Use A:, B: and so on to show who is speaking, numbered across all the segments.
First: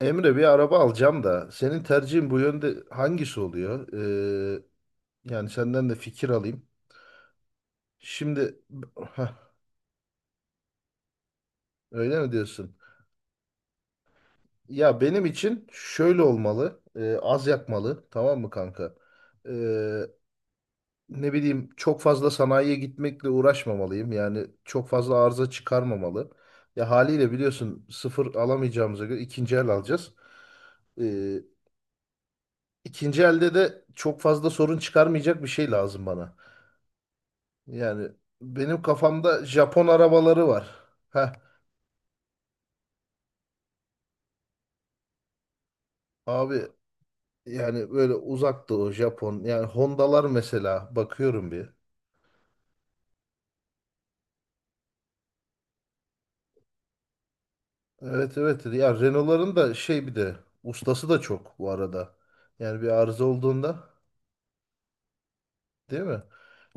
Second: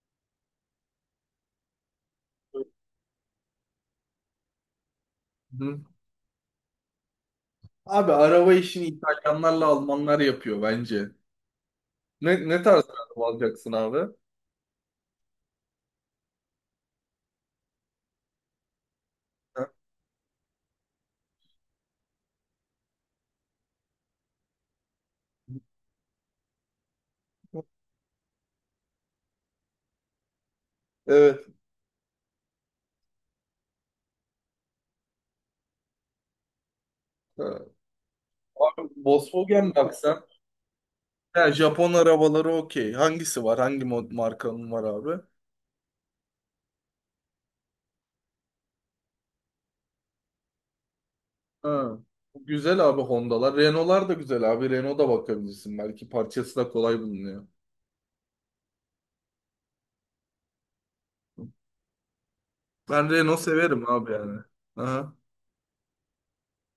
A: Emre bir araba alacağım da senin tercihin bu yönde hangisi oluyor? Ee, Yani
B: Hı.
A: senden de fikir alayım.
B: Abi
A: Şimdi.
B: araba işini
A: Hah,
B: İtalyanlarla Almanlar yapıyor bence.
A: Öyle mi
B: Ne
A: diyorsun?
B: tarz bir araba alacaksın abi?
A: Ya benim için şöyle olmalı. Az yakmalı, tamam mı kanka?
B: Ha?
A: Ee, Ne bileyim, çok fazla sanayiye gitmekle uğraşmamalıyım. Yani çok fazla arıza çıkarmamalı. Ya haliyle biliyorsun, sıfır alamayacağımıza göre ikinci el alacağız. Ee,
B: Evet.
A: ikinci elde de çok fazla sorun çıkarmayacak bir şey lazım bana.
B: Ha.
A: Yani benim
B: Abi
A: kafamda
B: Volkswagen
A: Japon
B: baksan.
A: arabaları var. Heh,
B: Ha, Japon arabaları okey. Hangisi var? Hangi markanın var abi?
A: Abi yani böyle uzaktı o Japon. Yani Honda'lar mesela bakıyorum bir.
B: Ha. Güzel abi Honda'lar. Renault'lar da güzel abi. Renault'a bakabilirsin. Belki parçası da kolay bulunuyor.
A: Evet evet, ya Renault'ların da şey, bir de ustası da çok bu arada. Yani bir
B: Ben
A: arıza
B: Renault
A: olduğunda,
B: severim abi yani. Aha.
A: değil mi?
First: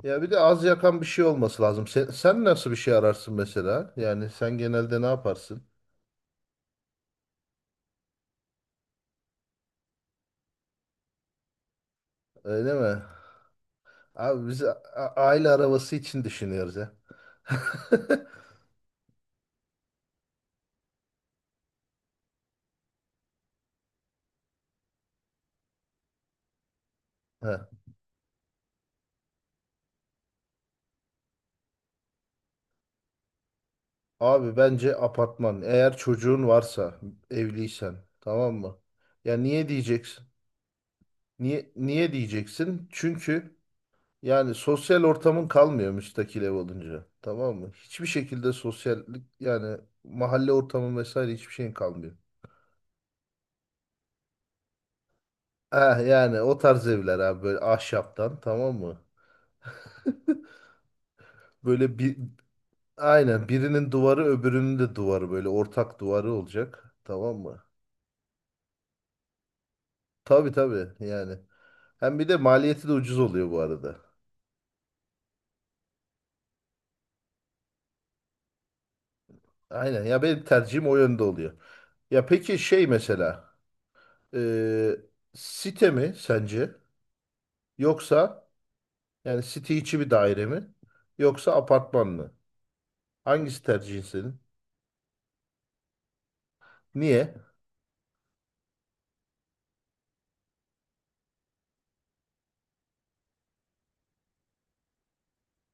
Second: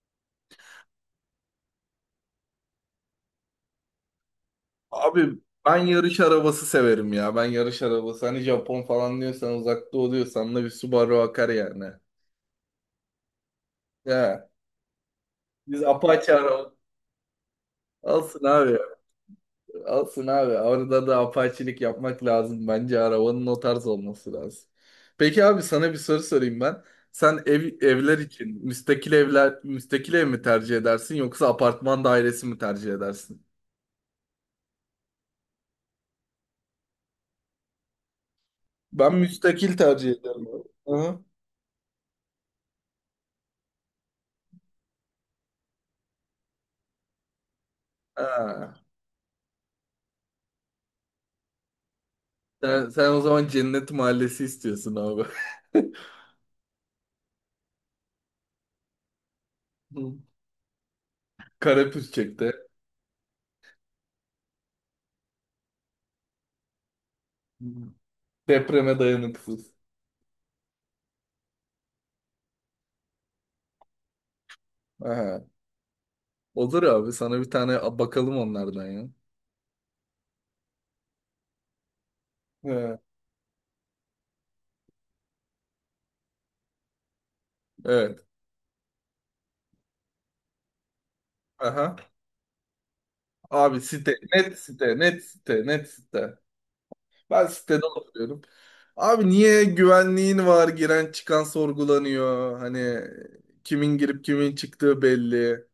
A: Ya bir de az yakan bir şey olması lazım. Sen nasıl bir şey ararsın mesela? Yani sen genelde ne
B: Abi
A: yaparsın?
B: ben yarış arabası severim ya. Ben yarış arabası. Hani Japon falan diyorsan uzakta oluyorsan da bir Subaru akar yani.
A: Öyle mi? Abi
B: Ya
A: biz aile
B: biz
A: arabası için
B: Apache araba.
A: düşünüyoruz ya.
B: Alsın abi. Alsın abi. Orada da apaçilik yapmak lazım. Bence arabanın o tarz olması lazım. Peki abi sana bir soru sorayım ben. Sen
A: Heh.
B: evler için müstakil ev mi tercih edersin yoksa apartman dairesi mi tercih edersin?
A: Abi bence apartman. Eğer çocuğun varsa, evliysen, tamam mı?
B: Ben
A: Ya niye
B: müstakil tercih
A: diyeceksin?
B: ederim abi. Aha.
A: Niye diyeceksin? Çünkü yani sosyal ortamın kalmıyor müstakil ev olunca. Tamam mı? Hiçbir şekilde
B: Ha.
A: sosyallik, yani mahalle ortamı vesaire, hiçbir şeyin kalmıyor.
B: Sen o zaman Cennet Mahallesi istiyorsun abi.
A: Ah yani o tarz evler abi, böyle ahşaptan, tamam mı?
B: Hı.
A: Böyle bir,
B: Karapürçek'te.
A: aynen, birinin duvarı öbürünün de duvarı, böyle ortak duvarı olacak. Tamam mı?
B: Hı. Depreme dayanıksız.
A: Tabii tabii yani. Hem bir de maliyeti de ucuz oluyor bu arada.
B: Aha. Olur abi sana bir tane bakalım onlardan ya.
A: Aynen, ya benim tercihim o yönde oluyor. Ya peki
B: He,
A: şey, mesela e, site mi sence,
B: evet.
A: yoksa yani site içi bir daire mi, yoksa
B: Aha.
A: apartman mı? Hangisi
B: Abi
A: tercihin
B: site.
A: senin?
B: Net site. Net site. Net site.
A: Niye?
B: Ben sitede oturuyorum. Abi niye güvenliğin var? Giren çıkan sorgulanıyor. Hani kimin girip kimin çıktığı belli.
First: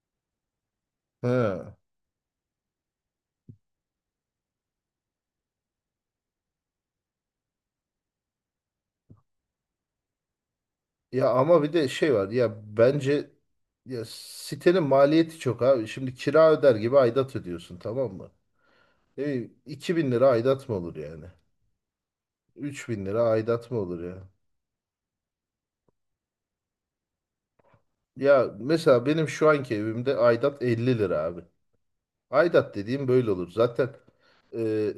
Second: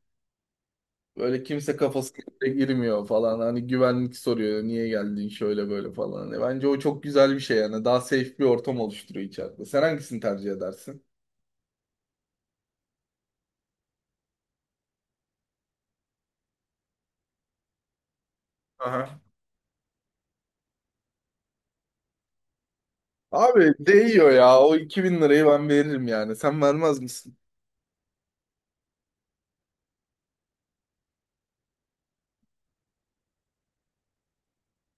B: Böyle
A: Ha.
B: kimse kafasına bile girmiyor falan. Hani güvenlik soruyor niye geldin şöyle böyle falan. Hani bence o çok güzel bir şey yani. Daha safe bir ortam oluşturuyor içeride. Sen hangisini tercih edersin?
A: Ya ama bir de şey var ya, bence ya sitenin maliyeti çok abi. Şimdi kira öder gibi aidat ödüyorsun, tamam mı?
B: Aha.
A: Ne bileyim, 2000 lira aidat mı olur yani? 3000 lira aidat
B: Abi
A: mı olur ya?
B: değiyor ya. O 2.000 lirayı ben veririm yani. Sen vermez misin?
A: Ya mesela benim şu anki evimde aidat 50 lira abi. Aidat dediğim böyle olur. Zaten e,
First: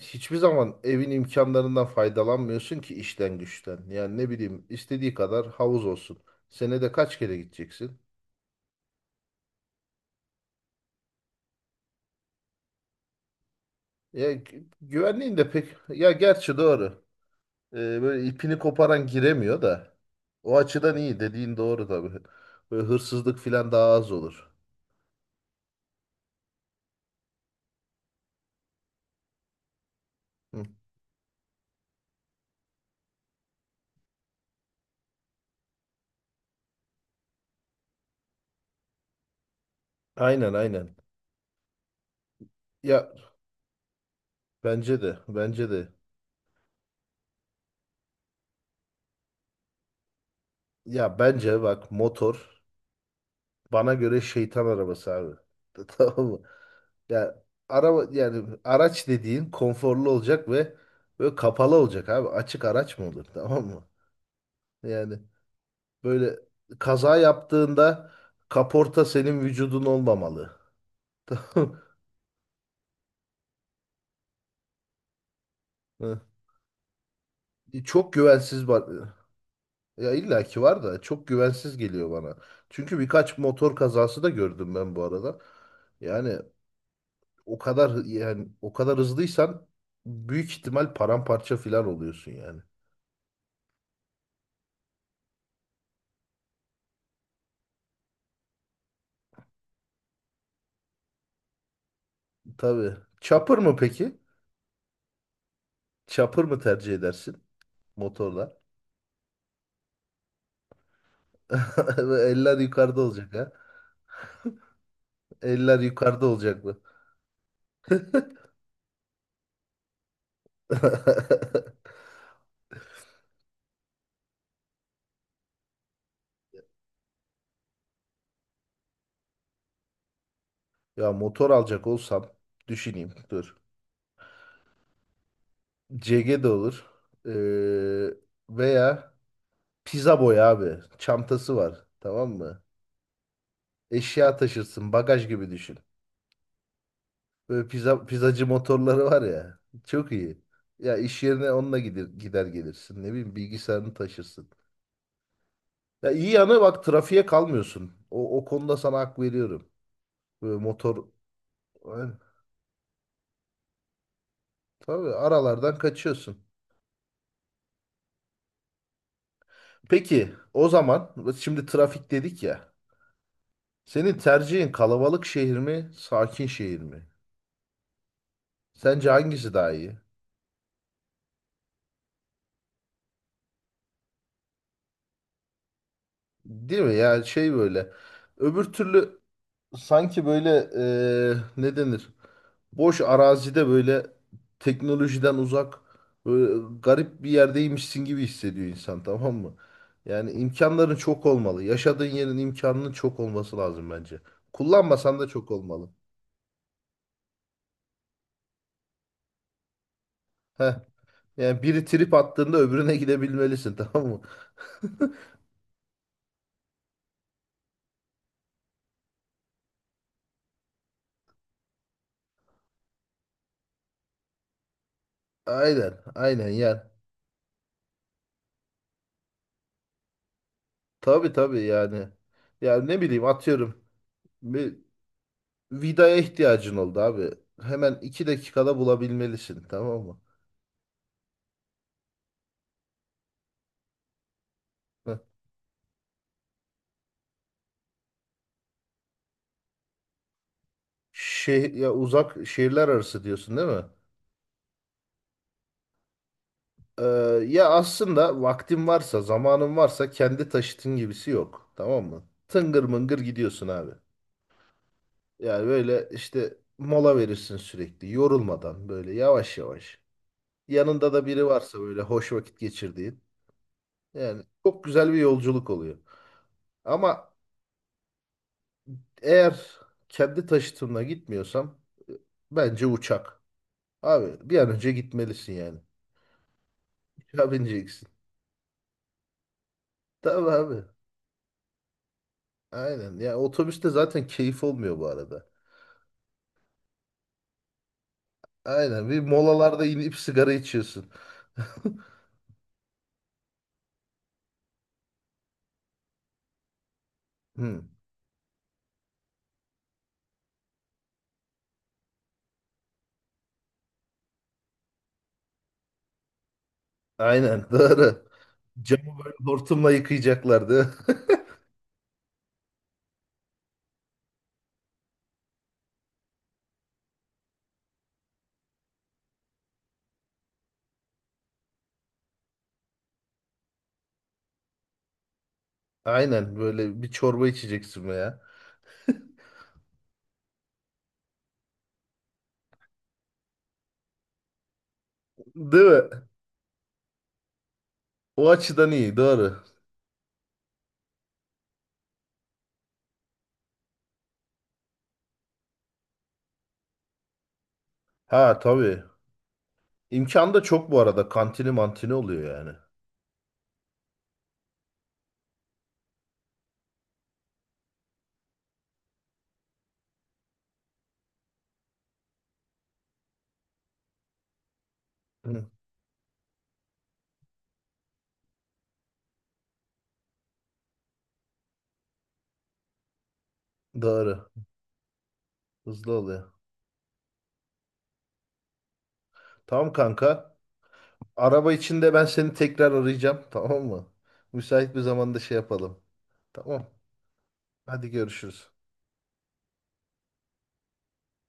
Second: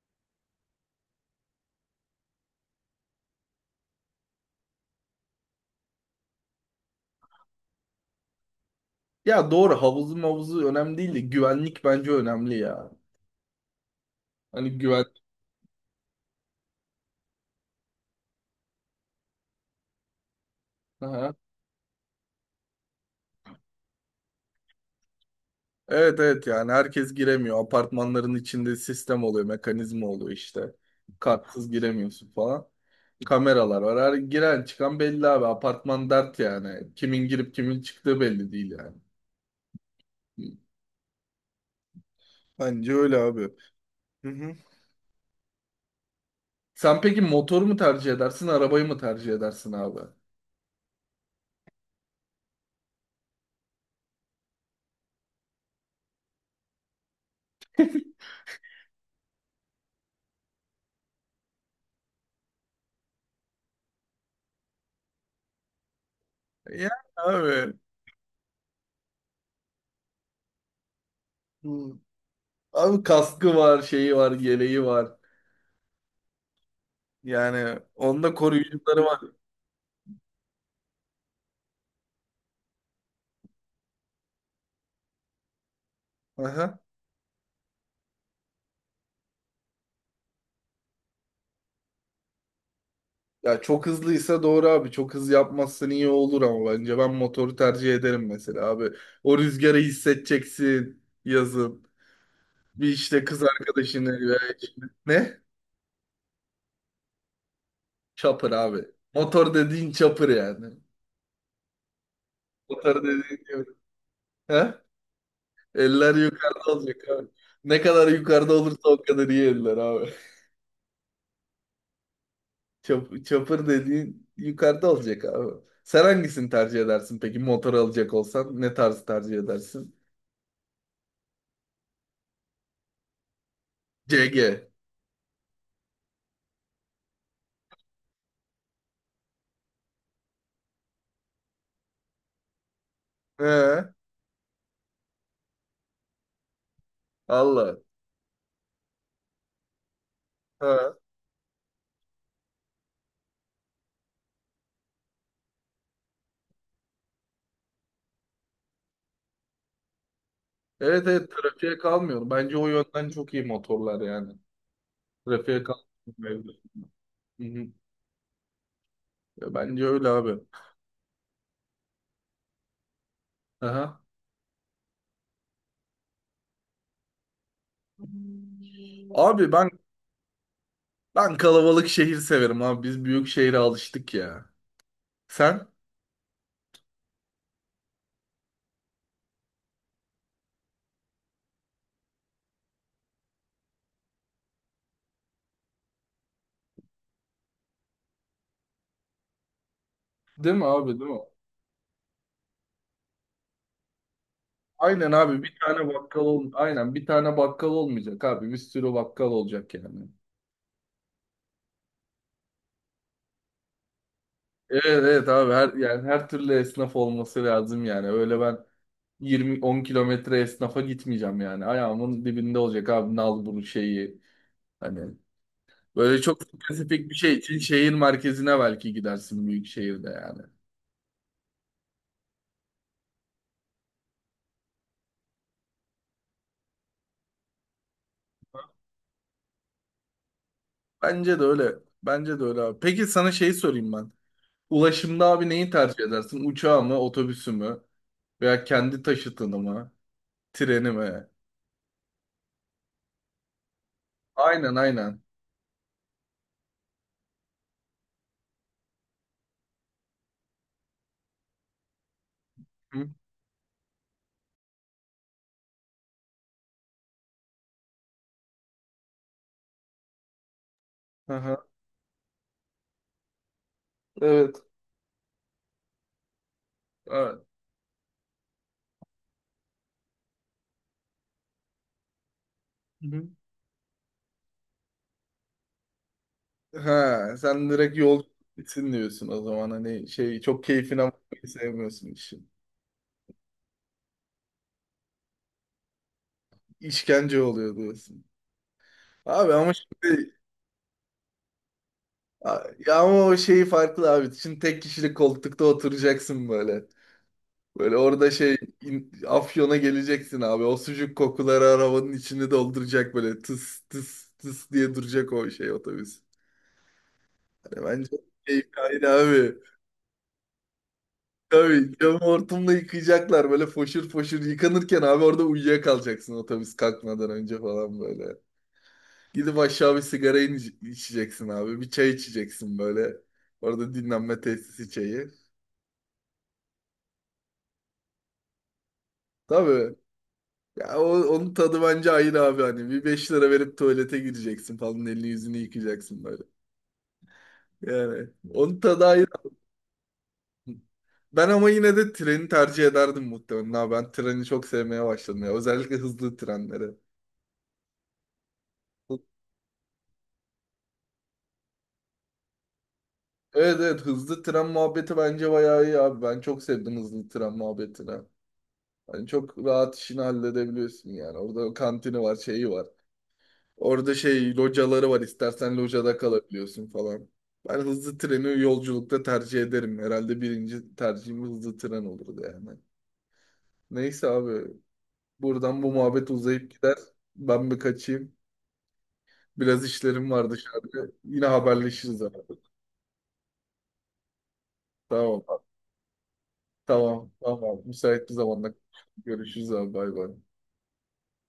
A: hiçbir zaman evin imkanlarından faydalanmıyorsun ki, işten güçten. Yani ne bileyim, istediği kadar havuz olsun. Senede kaç kere gideceksin?
B: Ya doğru havuzu mavuzu önemli değil de güvenlik bence önemli ya.
A: Ya
B: Hani güven...
A: güvenliğin de pek, ya gerçi doğru. Böyle ipini koparan giremiyor da. O açıdan iyi
B: Aha.
A: dediğin doğru tabii. Böyle hırsızlık falan daha az olur.
B: Evet, evet, yani herkes giremiyor. Apartmanların içinde sistem oluyor, mekanizma oluyor işte.
A: Hı.
B: Kartsız giremiyorsun falan. Kameralar var. Her giren çıkan belli abi. Apartman dert yani. Kimin girip kimin çıktığı belli değil yani.
A: Aynen aynen.
B: Bence
A: Ya
B: öyle abi. Hı hı.
A: bence de.
B: Sen peki motoru mu tercih edersin, arabayı mı tercih edersin abi?
A: Ya bence bak, motor bana göre şeytan arabası abi. Tamam mı? Ya araba, yani araç dediğin konforlu olacak ve böyle kapalı olacak abi. Açık araç mı olur? Tamam mı? Yani böyle
B: Ya
A: kaza
B: abi.
A: yaptığında kaporta senin vücudun olmamalı. Tamam
B: bu- Abi kaskı var, şeyi var, geleği var.
A: mı?
B: Yani
A: Çok
B: onda
A: güvensiz bak.
B: koruyucuları var.
A: Ya illaki var da çok güvensiz geliyor bana. Çünkü birkaç motor kazası da gördüm ben bu arada. Yani
B: Aha.
A: o kadar yani o kadar hızlıysan büyük ihtimal paramparça filan oluyorsun yani.
B: Ya çok hızlıysa doğru abi. Çok hız yapmazsın iyi olur ama bence ben motoru tercih ederim mesela abi. O rüzgarı hissedeceksin yazın. Bir
A: Tabii.
B: işte kız
A: Chopper mı
B: arkadaşını
A: peki?
B: veya eşini. Ne?
A: Chopper mı tercih edersin
B: Çapır
A: motorla?
B: abi. Motor dediğin çapır yani.
A: Eller yukarıda
B: Motor
A: olacak
B: dediğin
A: ha.
B: çapır. He?
A: Eller
B: Eller
A: yukarıda olacak
B: yukarıda
A: mı?
B: olacak abi. Ne kadar yukarıda olursa o kadar iyi eller abi. Çapır dediğin yukarıda olacak abi. Sen hangisini tercih edersin peki motor alacak olsan? Ne tarzı tercih edersin?
A: Ya motor alacak olsam düşüneyim dur.
B: CG.
A: CG de olur. Ee, Veya pizza boy abi. Çantası var. Tamam mı?
B: He?
A: Eşya taşırsın. Bagaj gibi düşün. Böyle
B: Allah.
A: pizza, pizzacı motorları var ya. Çok iyi. Ya
B: Ha.
A: iş yerine onunla gider, gelirsin. Ne bileyim, bilgisayarını taşırsın. Ya iyi yanı bak, trafiğe kalmıyorsun. O konuda sana hak veriyorum. Böyle motor
B: Evet, evet, trafiğe
A: yani,
B: kalmıyor. Bence o yönden çok iyi motorlar yani.
A: tabii
B: Trafiğe
A: aralardan kaçıyorsun.
B: kalmıyor. Hı hı. Ya bence öyle
A: Peki
B: abi.
A: o zaman, şimdi trafik dedik ya.
B: Aha.
A: Senin tercihin kalabalık şehir mi, sakin şehir mi? Sence
B: Abi
A: hangisi
B: ben
A: daha iyi?
B: ben kalabalık şehir severim abi. Biz büyük şehre alıştık ya. Sen?
A: Değil mi? Yani şey, böyle. Öbür türlü sanki böyle ne denir? Boş arazide, böyle teknolojiden uzak, böyle garip bir yerdeymişsin gibi hissediyor insan, tamam mı? Yani
B: Değil mi
A: imkanların
B: abi, değil mi?
A: çok olmalı. Yaşadığın yerin imkanının çok olması lazım bence.
B: Aynen
A: Kullanmasan da
B: abi
A: çok olmalı.
B: bir tane bakkal olmayacak abi. Bir sürü bakkal olacak yani.
A: Heh. Yani biri trip attığında öbürüne gidebilmelisin, tamam mı?
B: Evet, evet, abi her, yani, her türlü esnaf olması lazım yani. Öyle ben yirmi 10 kilometre esnafa gitmeyeceğim yani. Ayağımın dibinde olacak abi nal bunu şeyi. Hani
A: Aynen
B: böyle çok
A: aynen yani.
B: spesifik bir şey için şehir merkezine belki gidersin büyük şehirde yani.
A: Tabii tabii yani. Ya ne bileyim, atıyorum. Bir vidaya ihtiyacın oldu abi. Hemen 2 dakikada bulabilmelisin, tamam mı?
B: Bence de öyle. Bence de öyle abi. Peki sana şey sorayım ben. Ulaşımda abi neyi tercih edersin? Uçağı mı, otobüsü mü? Veya kendi taşıtını mı? Treni mi?
A: Ya uzak şehirler arası diyorsun, değil mi?
B: Aynen aynen.
A: Ee, Ya aslında vaktin varsa, zamanın varsa, kendi taşıtın gibisi yok. Tamam mı? Tıngır
B: Hı?
A: mıngır gidiyorsun abi. Yani böyle işte mola verirsin sürekli, yorulmadan, böyle yavaş yavaş. Yanında da biri
B: Aha.
A: varsa, böyle hoş vakit geçirdiğin. Yani
B: Evet.
A: çok güzel bir yolculuk oluyor. Ama
B: Evet.
A: eğer kendi taşıtımla gitmiyorsam e, bence
B: Hı hı.
A: uçak. Abi bir an önce gitmelisin yani.
B: Ha,
A: Uçağa
B: sen direkt
A: bineceksin.
B: yol bitsin diyorsun o zaman hani şey
A: Tamam
B: çok
A: abi.
B: keyfine bakmayı sevmiyorsun işin.
A: Aynen. Ya otobüste zaten keyif olmuyor bu arada.
B: İşkence oluyor diyorsun.
A: Aynen. Bir
B: Abi ama
A: molalarda inip
B: şimdi
A: sigara içiyorsun.
B: ya ama o şeyi farklı abi. Şimdi tek kişilik koltukta oturacaksın böyle.
A: Hı.
B: Böyle orada şey Afyon'a geleceksin abi. O sucuk kokuları arabanın içini dolduracak böyle tıs tıs tıs diye duracak o şey otobüs.
A: Aynen.
B: Hani bence
A: Doğru.
B: keyif kaydı
A: Camı böyle
B: abi.
A: hortumla yıkayacaklardı.
B: Tabii camı hortumla yıkayacaklar böyle foşur foşur yıkanırken abi orada uyuyakalacaksın otobüs kalkmadan önce falan böyle. Gidip aşağı bir sigara içeceksin abi. Bir çay içeceksin böyle. Orada dinlenme tesisi çayı.
A: Aynen. Böyle bir çorba içeceksin ya.
B: Tabii. Ya onun tadı bence ayrı abi hani. Bir 5 lira verip tuvalete gireceksin falan. Elini yüzünü
A: Değil mi?
B: yıkayacaksın böyle. Yani
A: O
B: onun
A: açıdan
B: tadı
A: iyi.
B: ayrı.
A: Doğru.
B: Ben ama yine de treni tercih ederdim muhtemelen. Ha, ben treni çok sevmeye başladım ya. Özellikle hızlı trenleri.
A: Ha tabii. İmkan da çok bu arada. Kantini mantini oluyor yani.
B: Evet, evet, hızlı tren muhabbeti bence bayağı iyi abi. Ben çok sevdim hızlı tren muhabbetini. Hani çok rahat işini halledebiliyorsun yani. Orada kantini var, şeyi var. Orada şey locaları var.
A: Hı.
B: İstersen locada kalabiliyorsun falan. Ben hızlı treni yolculukta tercih ederim. Herhalde birinci tercihim hızlı tren olurdu yani. Neyse
A: Doğru.
B: abi buradan bu
A: Hızlı
B: muhabbet
A: oluyor.
B: uzayıp gider. Ben bir kaçayım. Biraz
A: Tamam
B: işlerim var
A: kanka.
B: dışarıda. Yine
A: Araba içinde
B: haberleşiriz
A: ben
B: abi.
A: seni tekrar arayacağım. Tamam mı? Müsait bir zamanda şey
B: Tamam.
A: yapalım. Tamam.
B: Tamam. Tamam.
A: Hadi
B: Müsait bir
A: görüşürüz.
B: zamanda görüşürüz abi. Bay bay.